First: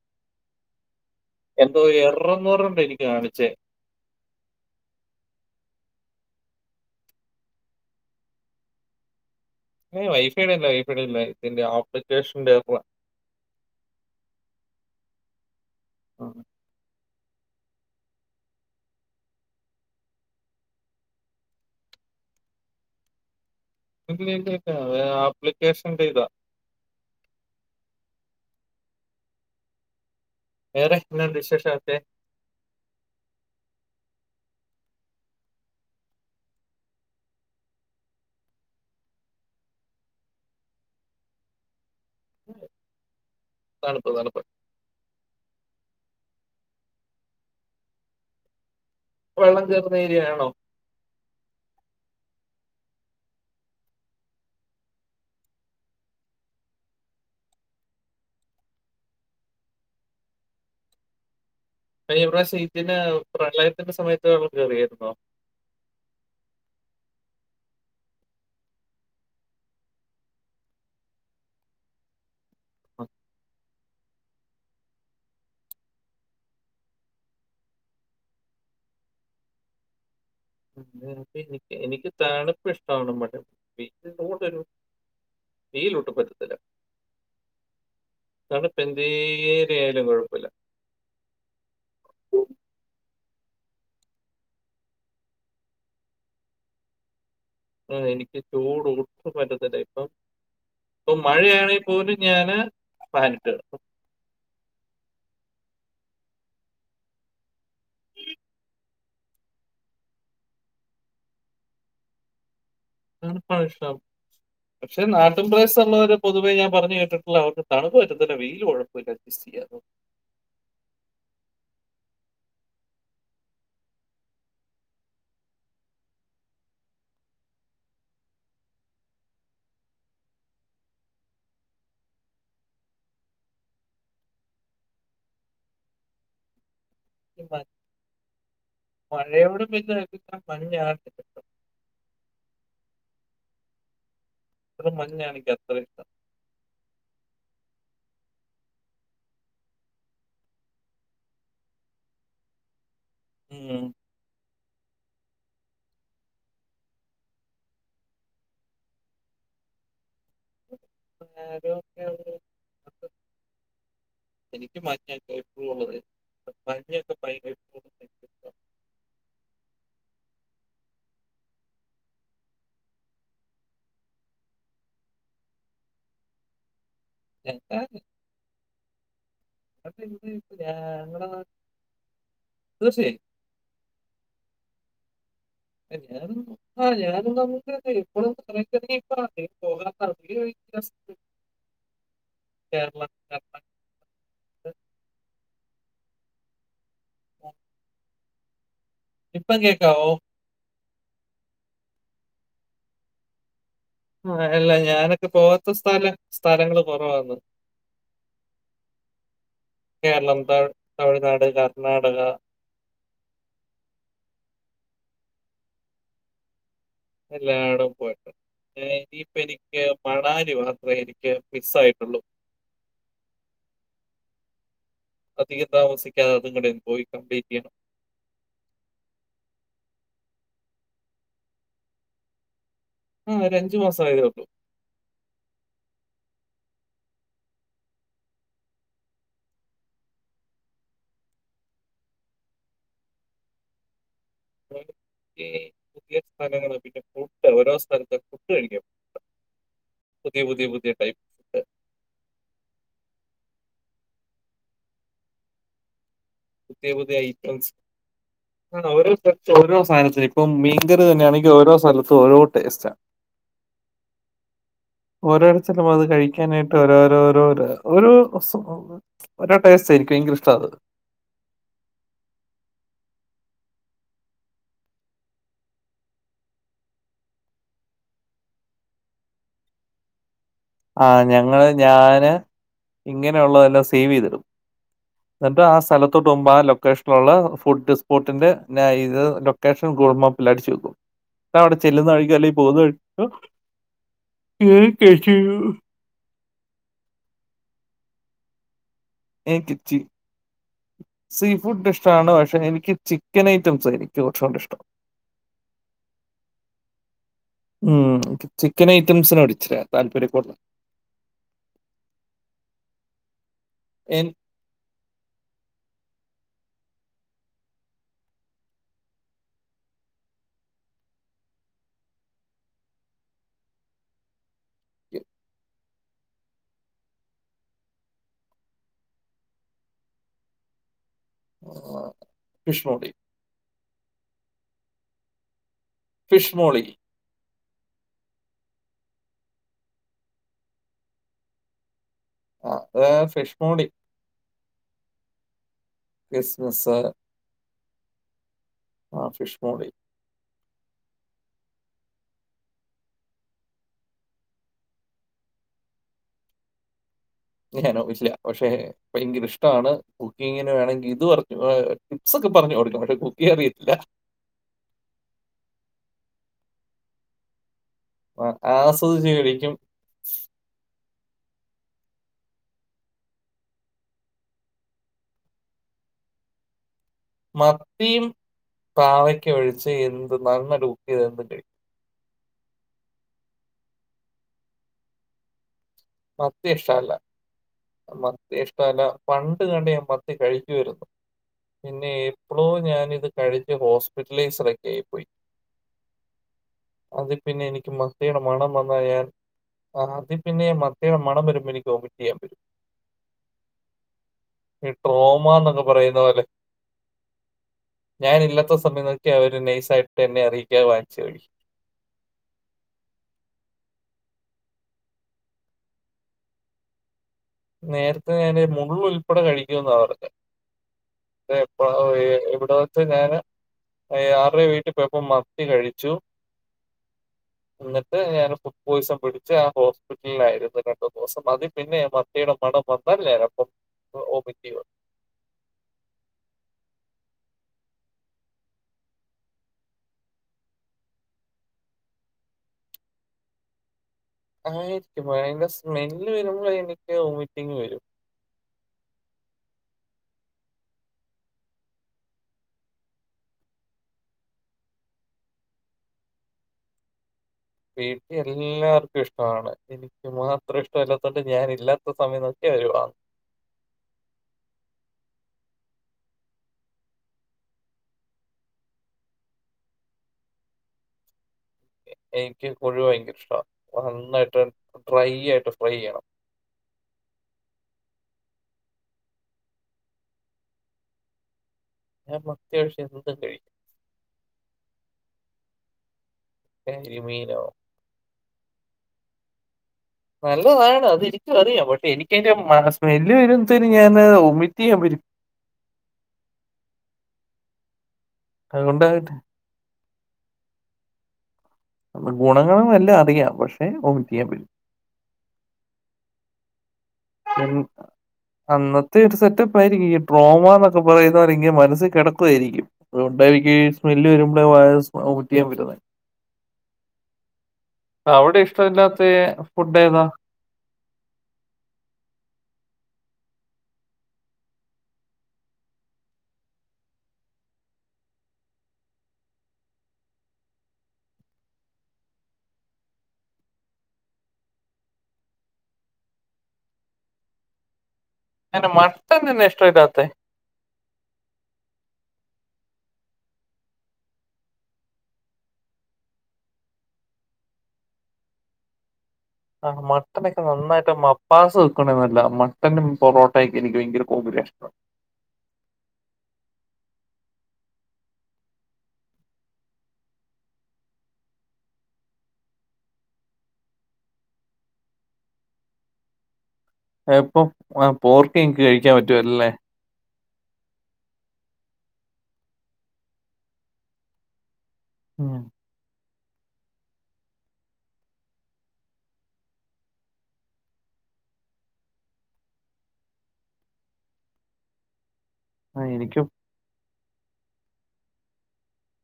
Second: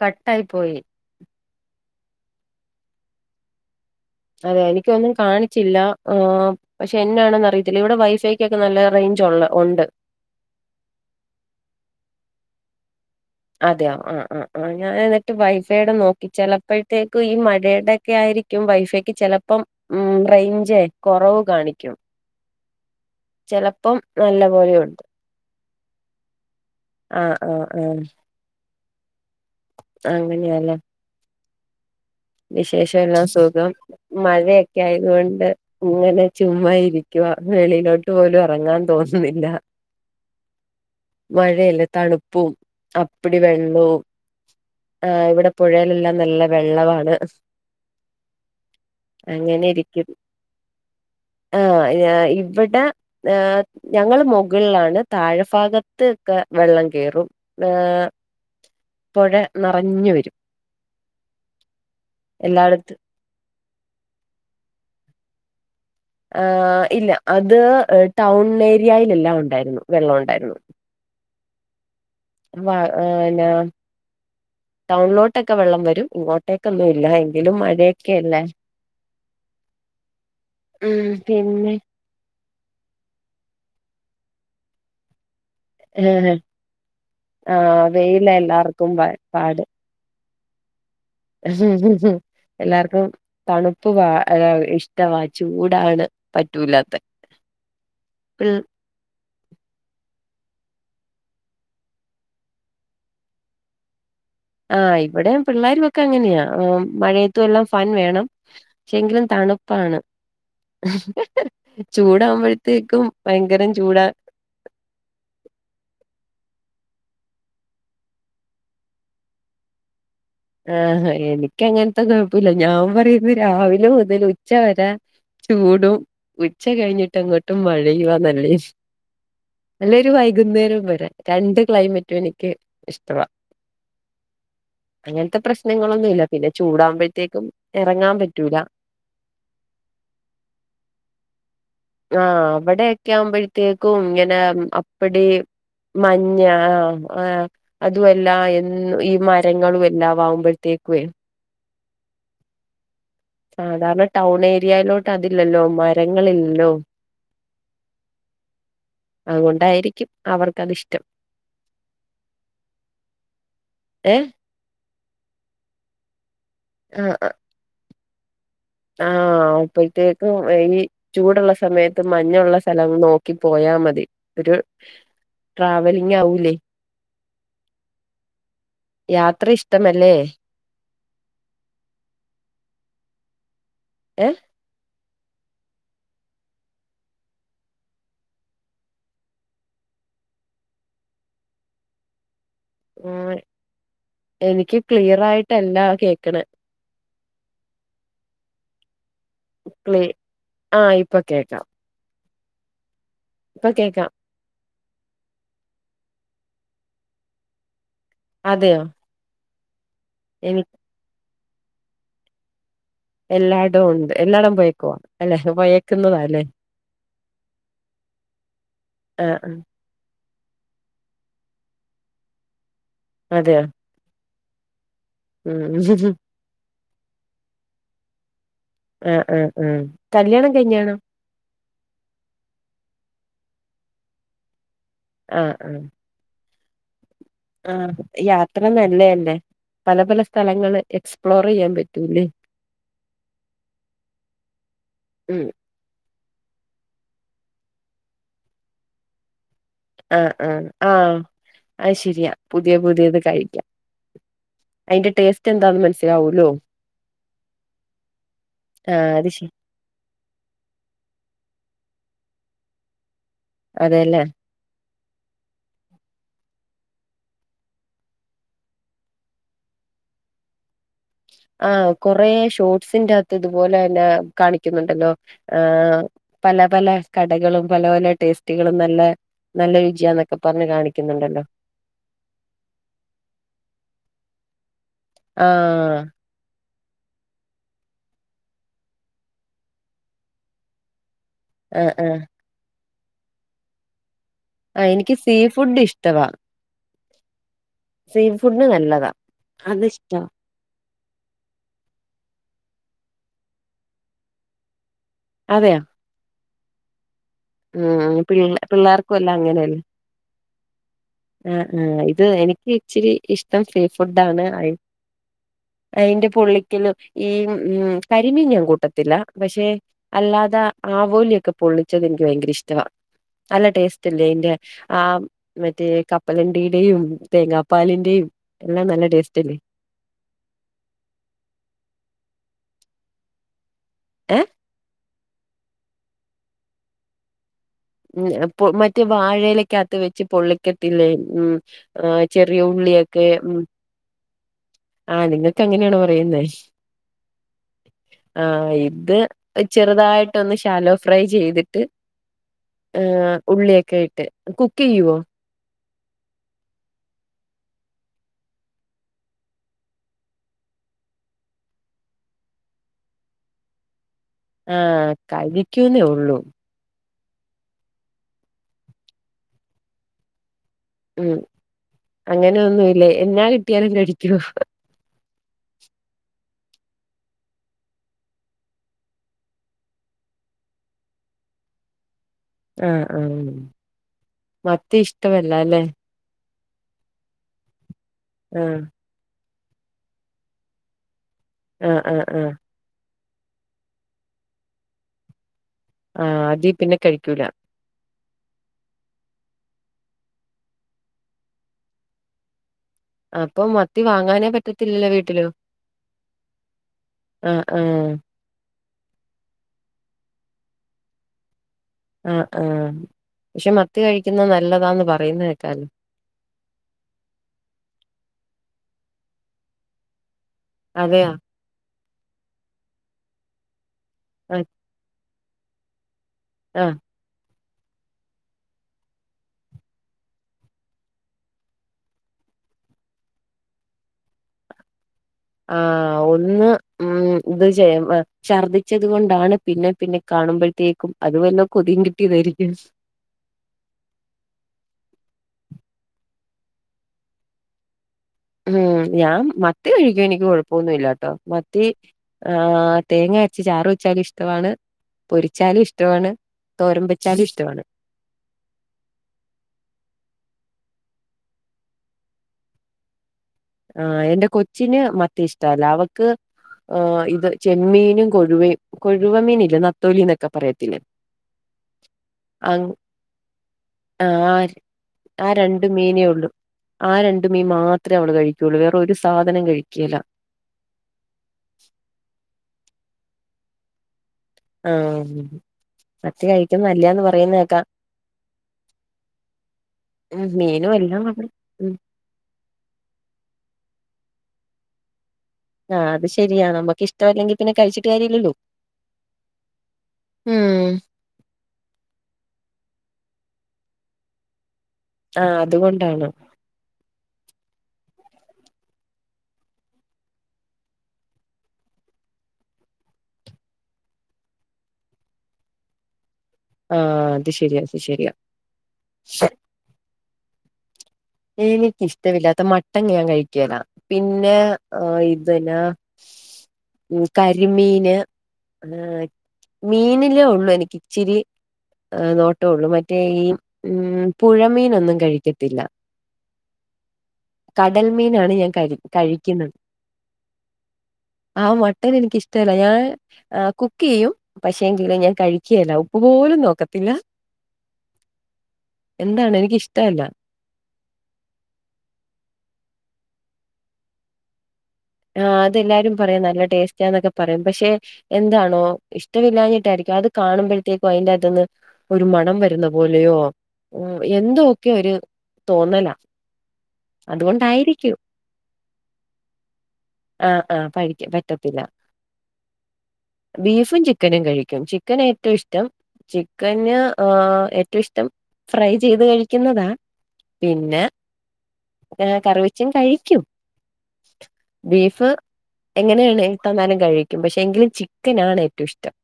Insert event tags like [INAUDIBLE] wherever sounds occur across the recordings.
കട്ടായി പോയി എന്തോ എറന്നൂറ്ണ്ട് എനിക്ക് കാണിച്ചേ അതെ എനിക്കൊന്നും കാണിച്ചില്ല ആഹ് പക്ഷെ എന്നാണെന്ന് അറിയത്തില്ല ഇവിടെ വൈഫൈക്കൊക്കെ നല്ല റേഞ്ച് ഉള്ള ഉണ്ട് വൈഫൈടെ അല്ലാ വൈഫൈടെ അല്ല ഇതിന്റെ ആപ്ലിക്കേഷൻ ന്റെ ഇററാ അതെയോ ആ ആ ആ ഞാന് എന്നിട്ട് വൈഫൈയുടെ നോക്കി ആഹ്. ചിലപ്പോഴത്തേ ഈ മഴയുടെൊക്കെ ആയിരിക്കും വൈഫൈക്ക് ചിലപ്പം ഉം റേഞ്ചേ കുറവ് കാണിക്കും ചിലപ്പം ഇല്ല നല്ല ഇല്ല ഇല്ല പോലെയുണ്ട് ആപ്ലിക്കേഷൻന്റെ ഇതാ ആഹ് ആഹ് ആഹ് അങ്ങനെയാ അ ഇന്നോ വിശേഷ [UNINTELLIGIBLE] വിശേഷം എല്ലാം സുഖം മഴയൊക്കെ ആയതുകൊണ്ട് ഇങ്ങനെ ചുമ്മാ ഇരിക്കുവ വെളിയിലോട്ട് പോലും ഇറങ്ങാൻ തോന്നുന്നില്ല മഴയല്ലേ തണുപ്പ് പ്പും അപ്പിടി തണുപ്പ് തണുപ്പ്. വെള്ളവുംഇവിടെ പുഴയിലെല്ലാം നല്ല വെള്ളമാണ് വെള്ളം അങ്ങനെ കേറുന്ന ഇരിക്കും ഏരിയയാണോ? ആ് ഇവിടെ ഏ ഞങ്ങൾ മുകളിലാണ് താഴെഭാഗത്തൊക്കെ വെള്ളം കയറും ഏഹ് പുഴ നിറഞ്ഞു വരും കഴിഞ്ഞ പ്രാവശ്യം ഇതിന്റ എല്ലായിടത്തും പ്രളയത്തിന്റെ സമയത്ത് വെള്ളം കയറിയായിരുന്നോ ആഹ് ഇല്ല അത് ടൗൺ ഏരിയയിലെല്ലാം ഉണ്ടായിരുന്നു വെള്ളം ഉണ്ടായിരുന്നു വ ന്ന ടൗണിലോട്ടൊക്കെ വെള്ളം വരും ഇങ്ങോട്ടേക്ക് ഒന്നും ഇല്ല എങ്കിലും മഴയൊക്കെ അല്ലേ ഉം എനിക്ക് എനിക്ക് തണുപ്പ് ഇഷ്ടമാണ് [UNINTELLIGIBLE] വെയിൽ ഒട്ടും ഏഹ് പറ്റത്തില്ല ആഹ് വെയില തണുപ്പ് എല്ലാർക്കും പാട് എന്തേരി ആയാലും കുഴപ്പമില്ല ളം ഉം എല്ലാർക്കും തണുപ്പ് ഇഷ്ടവാ ചൂടാണ് പറ്റൂലാത്ത ആ എനിക്ക് ചൂട് ഒ പറ്റത്തില്ലേ ഇപ്പം ഇപ്പം മഴയാണെൽ പോലും ഞാന് ഫാനിട്ട് കിടക്കും ആഹ് ഇവിടെ പിള്ളേരുമൊക്കെ അങ്ങനെയാ മഴയത്തും എല്ലാം ഫാൻ വേണം പക്ഷെ എങ്കിലും തണുപ്പാണ് ചൂടാകുമ്പഴ ത്തേക്കും തണുപ്പാണ് ഭയങ്കരം ഇഷ്ടം. ചൂടാ പക്ഷെ നാട്ടിൻ പ്രദേസ്തുള്ളവര് പൊതുവേ ഞാൻ പറഞ്ഞു കേട്ടിട്ടുള്ള അവർക്ക് തണുപ്പ് പറ്റത്തില്ലാ വെയ്ൽ കുഴ വല്ല ബിസി അതോ ആഹ എനിക്കങ്ങനത്തെ കുഴപ്പല്ല ഞാൻ പറയുന്നു രാവിലെ മുതൽ ഉച്ച വരേ ചൂടും ഉച്ച കഴിഞ്ഞിട്ട് അങ്ങോട്ടും മഴയവാന്നല്ലേ [UNINTELLIGIBLE] നല്ലൊരു വൈകുന്നേരം വരെ രണ്ട് ക്ലൈമറ്റും എനിക്ക് ഇഷ്ടമാണ് അങ്ങനത്തെ പ്രശ്നങ്ങളൊന്നും ഇല്ല പിന്നെ ചൂടാകുമ്പോ മഴയോടും [INAUDIBLE] ആ ഉവിടെയൊക്കെ ആവുമ്പോഴത്തേക്കും ഇങ്ങനെ ഇവിടെ അപ്പടി മഞ്ഞാണ് എനിക്ക് അത്ര മ ഇഷ്ടം. മഞ്ഞാ ആ അതും എല്ലാ എ ഈ മരങ്ങളും എല്ലാം ആകുമ്പോഴത്തേക്കും ഉം. സാധാരണ ടൗൺ ഏരിയയിലോട്ട് അതില്ലല്ലോ മരങ്ങളില്ലല്ലോ അതുകൊണ്ടായിരിക്കും അവർക്കത് ഇഷ്ടം. ആരക്കെ ഏഹ് എനിക്ക് മഞ്ഞൊക്കെ എഴപ്പോഴുംള്ളത് മഞ്ഞൊക്കെ ഭയര ആഹ അപ്പഴത്തേക്കും എലി ചൂടുള്ള സമയത്ത് മഞ്ഞുള്ള സ്ഥലം നോക്കി പോയാ മതി ഒരു ട്രാവലിംഗ് ആവുലേ ഞാൻ ഞങ്ങടെ യാത്ര ഇഷ്ടമല്ലേ? ഇവിടെ തീർച്ചയായും ഏ [UNINTELLIGIBLE] ആഹ് ഞാനും നമുക്ക് എപ്പോഴുംറങ്ങിപ്പ പോകാ [UNINTELLIGIBLE] [INAUDIBLE] ആ കർണാടക എനിക്ക് ക്ലിയർ ആയിട്ടല്ലാ കേക്ക്ണ് [INAUDIBLE] ഇപ്പം ക്ലി കേക്കാവോ? ആഹ് ഇപ്പം കേക്കാം പ്പം കേക്കാം ആ അല്ല ഞാനൊക്കെ പോവാത്ത സ്ഥലം സ്ഥലങ്ങള് കുറവാന്ന്. അതെയോ കേരളം, ത എനി തമിഴ്നാട്, കർണാടക. എല്ലായിടും ഉണ്ട് എല്ലായിടം പോയക്കവാ അല്ലെ പയക്കുന്നതാല്ലേ എല്ലായിടും പോയിട്ട് ഇനിയിപ്പ ആഹ് ആഹ് എനിക്ക് മണാലി മാത്രം എനിക്ക് മിസ് ആയിട്ടുള്ളു. അതെയ അധികം ഉം താമസിക്കാതെ അതും കൂടിയ പോയി കംപലീറ്റ് ചെയ്യണം. ആ ആ ആ കല്ല്യാണം കഴിഞ്ഞാണോ? ആഹ് ഒരു അഞ്ച് മാസം ആയതേ ഉള്ളൂ. ആഹ് ആ ആഹ് യാത്ര നല്ലയല്ലെ പല പല സ്ഥലങ്ങള്ൾ എക്സ്പ്ലോർ ചെയ്യാൻ പറ്റൂല്ലേ. [INAUDIBLE] ഉം ഈ പുതിയ സ്ഥലങ്ങള് പിന്നെ ഫഡ് ഓരോ സ്ഥലത്ത ഫുഡ്‌ കഴിക്കും ആഹ് പുതിയ പുതിയ ആഹ് ആ പുതിയ ടൈപ്പ് ഫുഡ് അത് ശരിയാ പുതിയ പുതിയത് കഴിക്കാം. അതിന്റെ ടേസ്റ്റ് എന്താണന്ന് മനസ്സിലാവൂല്ലോ? പുതിയ പുതിയ ഐറ്റംസ് ആ ഓരോ ആഹ് അത് ശരി ഓരോ സന- ഇപ്പം മീൻ കറി തന്നെയണെങ്കിൽ ഓരോ സ്ഥലും ഓരോ ടെസ്റ്റാ അതെല്ലേ ഓരോടത്തും അത് കഴിക്കാനായിട്ട് ഓരോരോരോ ഒരോടസ്റ്റ് ആരിക്കോം ഇനിക് ഇഷ്ട അത് ആഹ് കൊറേ ഷോർട്സിന്റെത്ത് ഇതുപോലെന്നെ കാണിക്കുന്നുണ്ടല്ലോ? ആ പല പല കടകളും പല പല ടേസ്റ്റുകളും നല്ല നല്ല രുചിയൊക്ക ക്കെ പറഞ്ഞ് കണികും. ആഹ് ഞങ്ങള് ഞാന്. ഇങ്ങനെയുള്ളതെല്ലാം സേവ് ചെയ്തിടും എന്നിട്ട് ആ ആഹ് സ്ഥലത്തൊട്ട്. പ ആ ലൊക്കേഷനിലള്ള ഫുഡ് സ്പോട്ടിന്റെ ഇത് ലൊക്കേഷൻ ഗൂഗിൾ മാപ്പിൽ അടിച്ചു വയ്ക്കും. അവിടെ ആഹ് ചെല്ലുന്ന ആഹ് കഴിക്കെ അല്ലെങ്കിൽ പോകുന്ന വഴിക്കോ കേറി ആഹ് എനിക്ക് കഴിച്ചു സീ ഫുഡ് ഇഷ്ടവാ സീ ഫുഡ് നല്ലതാണ് ഏ കിച്ചി സീ ഫുഡ് ഇഷ്ടാണ് പക്ഷെ എനിക്ക് ചിക്കൻ ഐറ്റംസ് ആയിരിക്കും കുറച്ചുംകൂടി ഇഷ്ടം അതെയോ ഉം പിള്ള ചിക്കൻ പിള്ളേർക്കും എല്ലാം ഐറ്റംസിനോട്‌ ഇച്ചിര അങ്ങനെയല്ലേ താല്പര്യം കൂടു- ആഹ് ആഹ്ഇത് എനിക്ക് ഇച്ചിരി ഇഷ്ടം സീ ഫുഡ എനിക്ക് ആണ്,, [INAUDIBLE] അതിന്റെ പൊള്ളിക്കല ഈ കരിമീൻ ഞാൻ കൂട്ടത്തില്ല പക്ഷെ അല്ലാതെ ആവോലിയൊക്കെ പൊള്ളിച്ചത് എനിക്ക് ഭയങ്കര ഇഷ്ടമാ അല്ല ടേസ്റ്റ് ഇല്ലേ അന്റെ ആ മറ്റേ കപ്പലണ്ടിയുടെയും തേങ്ങാപ്പാലിന്റെയും എല്ലാം നല്ല ടേസ്റ്റ്ല്ലേ കഷ്ണോടി എഹ് ഫിഷ്മോളി മറ്റേ വാഴയിലേക്കെ അത്ത് വെച്ച് പൊള്ളിക്കത്തില്ലേ ഉം ആ ചെറിയ ആ, അത് ഉള്ളിയൊക്കെ ഫിഷ് മം മോളി ആഹ് നിങ്ങൾക്ക് അങ്ങനെയാണോ പറയുന്നേ ക്രിസ്മസ് ആഹ് ഇത് ആ ഫിഷ് മോളി ചെറുതായിട്ട് ഇട്ടൊന്ന് ശാലോ ഫ്രൈ ചെയ്തിട്ട് ഉള്ളിയൊക്കെ ഇട്ട് കുക്ക് ചെയ്‌വോ ഞാനോച്ചില്ല പക്ഷെ ഭയങ്കര ഇഷ്ടമാണ് കുക്കിങ്ങിന് വേണമെങ്കിൽ ഇത് പറഞ്ഞു ടി്പ്സ് ഒക്കെ പറഞ്ഞു കൊടുക്കാം പക്ഷെ കുക്കീയാൻ അറിയത്തില്ല ആ ഹ് കഴിക്കുന്നേ ഉള്ളൂ ആസ്വദിച്ചു കഴിക്കും ഉം അങ്ങനൊന്നുമല്ലേ എന്നാ കിട്ടിയാല കയിക്കോ? മത്തിയും പാവക്ക് ഒഴിച്ച് എന്ത് നന്നായിട്ട് കുക്കു ചെയ്താലും ഞാൻ കഴിക്കും ആഹ് ആഹ് മത്തി ഇഷ്ടമല്ല അല്ലെ മത്തി ഇഷ്ടമല്ല മത്തി ആ ഇഷ്ടമല്ല പണ്ട് കണ്ട് ഞാൻ മത്തി കഴിക്കുവാരുന്നു ആ പിന്നെ ആ ആ എപ്പളോ ഞാനിത് കഴിച്ച് ഹോസ്പിറ്റലെസറെക്കെയായി പോയി ആ അതി പിന്നെ കഴിക്കൂല എനിക്കും മ മത്തിയുടെ മണം വന്നാ ഞാൻ അതി പിന്നെയെ മത്തി മണം വരുമ്പോ എനിക്ക് ഒമിറ്റ് ചെയ്യാൻ പറ്റും അപ്പൊ മത്തി വാങ്ങാനേ ഈ പറ്റത്തില്ലല്ലോ വീട്ടില് ട്രോമാന്നൊക്കെ പറയുന്ന ആഹ് ആഹ് ഞാാന് ഇല്ലാത്ത സ സമയം നോക്കി അവര് നൈസ ആയിട്ട് എന്നെ അറിയിക്കാൻ വാങ്ങിച്ച് കഴിക്കും ആഹ് ആഹ് പക്ഷെ മത്തി കഴിക്കുന്നത് നല്ലതാന്ന് പറയുന്നത്കേക്കലോ നേരത്തെ ഞാൻ മുള്ള് ഉൾപ്പെടെ കഴിക്കുന്നപറഞ്ഞെ അതെയാ എപ്പോള എവിടെ വെച്ചു ഞാന് ആരുടെ ആഹ് വീട്ടിൽ പോയപ്പോ മത്തി കഴിച്ചു ആഹ് എന്നിട്ട് ഞാൻ ഫുഡ് പോയിസൺ പിടിച്ച് ആ ഹോസ്പിറ്റലിലായിരുന്നു രണ്ടു ന്ന് ദിവസം അതിൽ പിന്നെ ഞാൻ മത്തിയുടെ മണം വന്നാൽ ഞാൻ അപ്പോ ഒമിറ്റ്ചെയ്യുവാ ആ ഒന്ന് മം ഇത് ചെയ്യാം ഛർദ്ദിച്ചത് കൊണ്ടാണ് പിന്നെ പിന്നെ കാണുമ്പോഴത്തേക്കും അത് വല്ല കൊതിയും കിട്ടിയതായിരിക്കും ആയിരിക്കും അതിന്റെ സ്മെല്ല് വരുമ്പോൾ എനിക്ക് ഒമിറ്റിങ് വരും ഉം ഞാൻ മത്തി കഴിക്കും എനിക്ക് കൊഴപ്പൊന്നുമല്ലട്ടോ മത്തി ആ തേങ്ങ അരച്ച് ചാറ് വെച്ചാലും ഇഷ്ടമാണ് പൊരിച്ചാലും ഇഷ്ടാണ് തോരൻ വെച്ചാലും ഇഷ്ടാണ് വീട്ടിൽ എല്ലാർക്കും ഇഷ്ടമാണ് എനിക്ക് മാത്രം ഇഷ്ടമല്ലാത്തുകണ്ട് ഞാന് ഇല്ലാത്ത സമയം നോക്കി അവര് വാങ്ങും ആ എന്റെ കൊച്ചിന് മത്തി ഇഷ്ടല്ല അവക്ക് ആ ഇത് ചെമ്മീനും കൊഴുവയും കൊഴുവ മീന് ഇല്ലേ നത്തോലി എന്നൊക്കെ പറയത്തില്ലേ എനിക്ക് അങ് കൊഴുവഭയങ്കര ഇഷ്ട നന്നായിട്ട് ആഹ് ഡ്രൈ ആ ആയിട്ട് രണ്ട് ഫ്രൈ മീനേ ചെയ്യണം ഉള്ളൂ ആ രണ്ട് മീം മാത്ര അവള് കഴിക്കുള്ളൂ വേറ ഒരു സാധനം കഴിക്കെല ഞാൻ മത്തി ഒഴിച് എന്തും കഴിക്കും ആ ഉം മത്തികഴിക്കുന്നത് നല്ലന്ന് കരിമീനോ പറയുന്നേക്കാം ഉം മീനും നല്ലതാണ് അത എല്ലാം നമ്മള് എനിക്ക് അറിയാം ഉം ബട്ട്‌ എനിക്കതിന്റെ സ്മെല്ല് വരത്തേന് ഞാൻ ഒമിറ്റ് ചെയ്യാൻ വരും ആ അത് ശരിയാ നമുക്ക് ഇഷ്ടമല്ലെങ്കിൽ പിന്നെ കഴിച്ചിട്ട് കാര്യല്ലല്ലോ അത് [UNINTELLIGIBLE] ഉം ഗുണങ്ങള എല്ലാം അറിയാം പക്ഷെ ഒമിറ്റ് ചെയ്യാൻ വരും ആ അതുകൊണ്ടാണ് [UNINTELLIGIBLE] അന്നത്തെ ഒരു സെറ്റപ്പായിയിരിക്കും ഈ ഡ്രോമ എന്നൊക്കെ പറയുന്നവങ്കിൽ മനസ്സ് കിടക്കുയിരിക്കും അതുകൊണ്ട എനിക്ക് സ്മെല്ല് വരുമ്പോഴ വ ട്ടിയാൻ [UNINTELLIGIBLE] ആഹ് അത് ശരിയാ അത് ശരിയാ അവിടെ ഇഷ്ടമല്ലാത്ത ഫുഡ് ഏതാ എനിക്കിഷ്ടമില്ലാത്ത മട്ടൻ ഞാൻ കഴിക്കുവല പിന്നെ ഇതന്നാ കരിമീന് ആഹ മീനിലേ ഉള്ളൂ എനിക്ക് ഇച്ചിരി നോട്ടള്ളൂ മറ്റേ ഈ ഉം പുഴമീനൊന്നും കഴിക്കത്തില്ല കടൽമീനാണ് ഞാ ന്താ മട്ടൻ തിന്നാൻ ഇഷ്ട്ടം ഇല്ലത്തെ ആഹ മട്ടൻ എനക്കിഷ്ടല്ല ഞാ ആ കുക്ക് ചെയ്യും പക്ഷേ എങ്കിലും ഞാൻ കഴിക്കേല്ല ഉപ്പ് പോലും നോക്കത്തില്ല [INAUDIBLE] എന്താണ് എനി ആഹ മട്ടനെ ക്ക്‌ നന്നായിട്ട് മപ്പാസ് വെക്കണന്നല്ല മട്ടനും പൊറോട്ടയൊക്കെ എനിക്ക് ഭയങ്കര കോപുലഷ്ടാ ആഹ അതെല്ലാരും പറയാം നല്ല ടേസ്റ്റാന്നൊക്കെ പറയും പക്ഷെ എന്താണോ ഇഷ്ടമില്ലാഞ്ഞിട്ടായിരിക്കും അത് കാണുമ്പോഴത്തേക്കും അയിന്റെ അകത്തുന്ന് ഒരു മണം വരുന്ന പോലെയോ ഉ എന്തൊക്കെ ഒരു തോന്നല ഇപ്പം ആ പോർക്ക എനിക്ക് കഴിക്കാൻ പറ്റുവല്ലല്ലേ ആ ആ പയ് പറ്റത്തില്ല ബീഫും ചിക്കനും കഴിക്കും ചി ക്കാന ഏറ്റവും ഉം. ഇഷ്ടം ചിക്കന് ഏറ്റവും ഇഷ്ടം ഫ്രൈ ചെയ്ത് കഴിക്കുന്നതാ പിന്നെ കറി വെച്ചും കഴിക്കും ബീഫ് ആ, എനിക്കും എങ്ങനെയാണ് തന്നാലും കഴിക്കും പക്ഷെ എങ്കിലും ചിക്കൻ ആണ് ഏറ്റവും ഇഷ്ടം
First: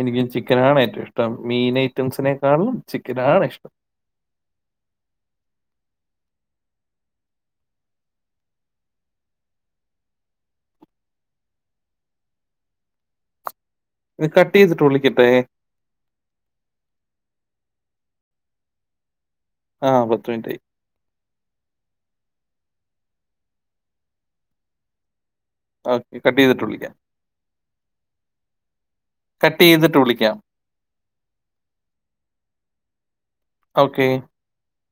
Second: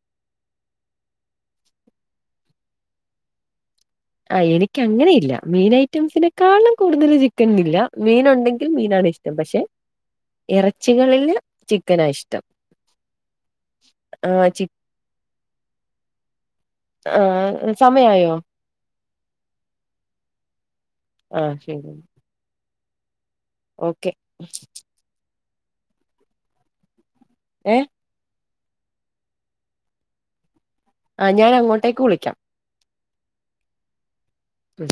എനിക്കും ചിക്കൻനാണ് ഏറ്റവും ഇഷ്ടം മീൻ ഐറ്റംസിനെക്കാളിലും ചിക്കനാണ് ഇഷ്ടം ആഹ് എനക്ക് അങ്ങനെ ഇല്ല മീൻ ഐറ്റംസിനെക്കാളും കൂടുതൽ ചിക്കൻന്നില്ല മീന ഉണ്ടെങ്കിൽ മീനാണ് ഇഷ് ട്ടം പക്ഷെ ഇറച്ചികളില് ചിക്കനാ ഇഷ്ടം ആഹ് കട്ട് ചി ചെയ്തിട്ട് വിളിക്കട്ടെ ആഹ് സമയമായോ ആഹ് പത്ത് മിനിറ്റ് ആയി ആഹ് ശരി എന്ന ഓക്കെ ഓക്കെ കട്ട് ചെയ്തിട്ട് വിളിക്കാം ഏഹ് കട്ട് ചെയ്തിട്ട് വിളിക്കാം ആഹ് ഞാൻ അങ്ങോട്ടേക്ക് വിളിക്കാം ഓക്കെ ഉം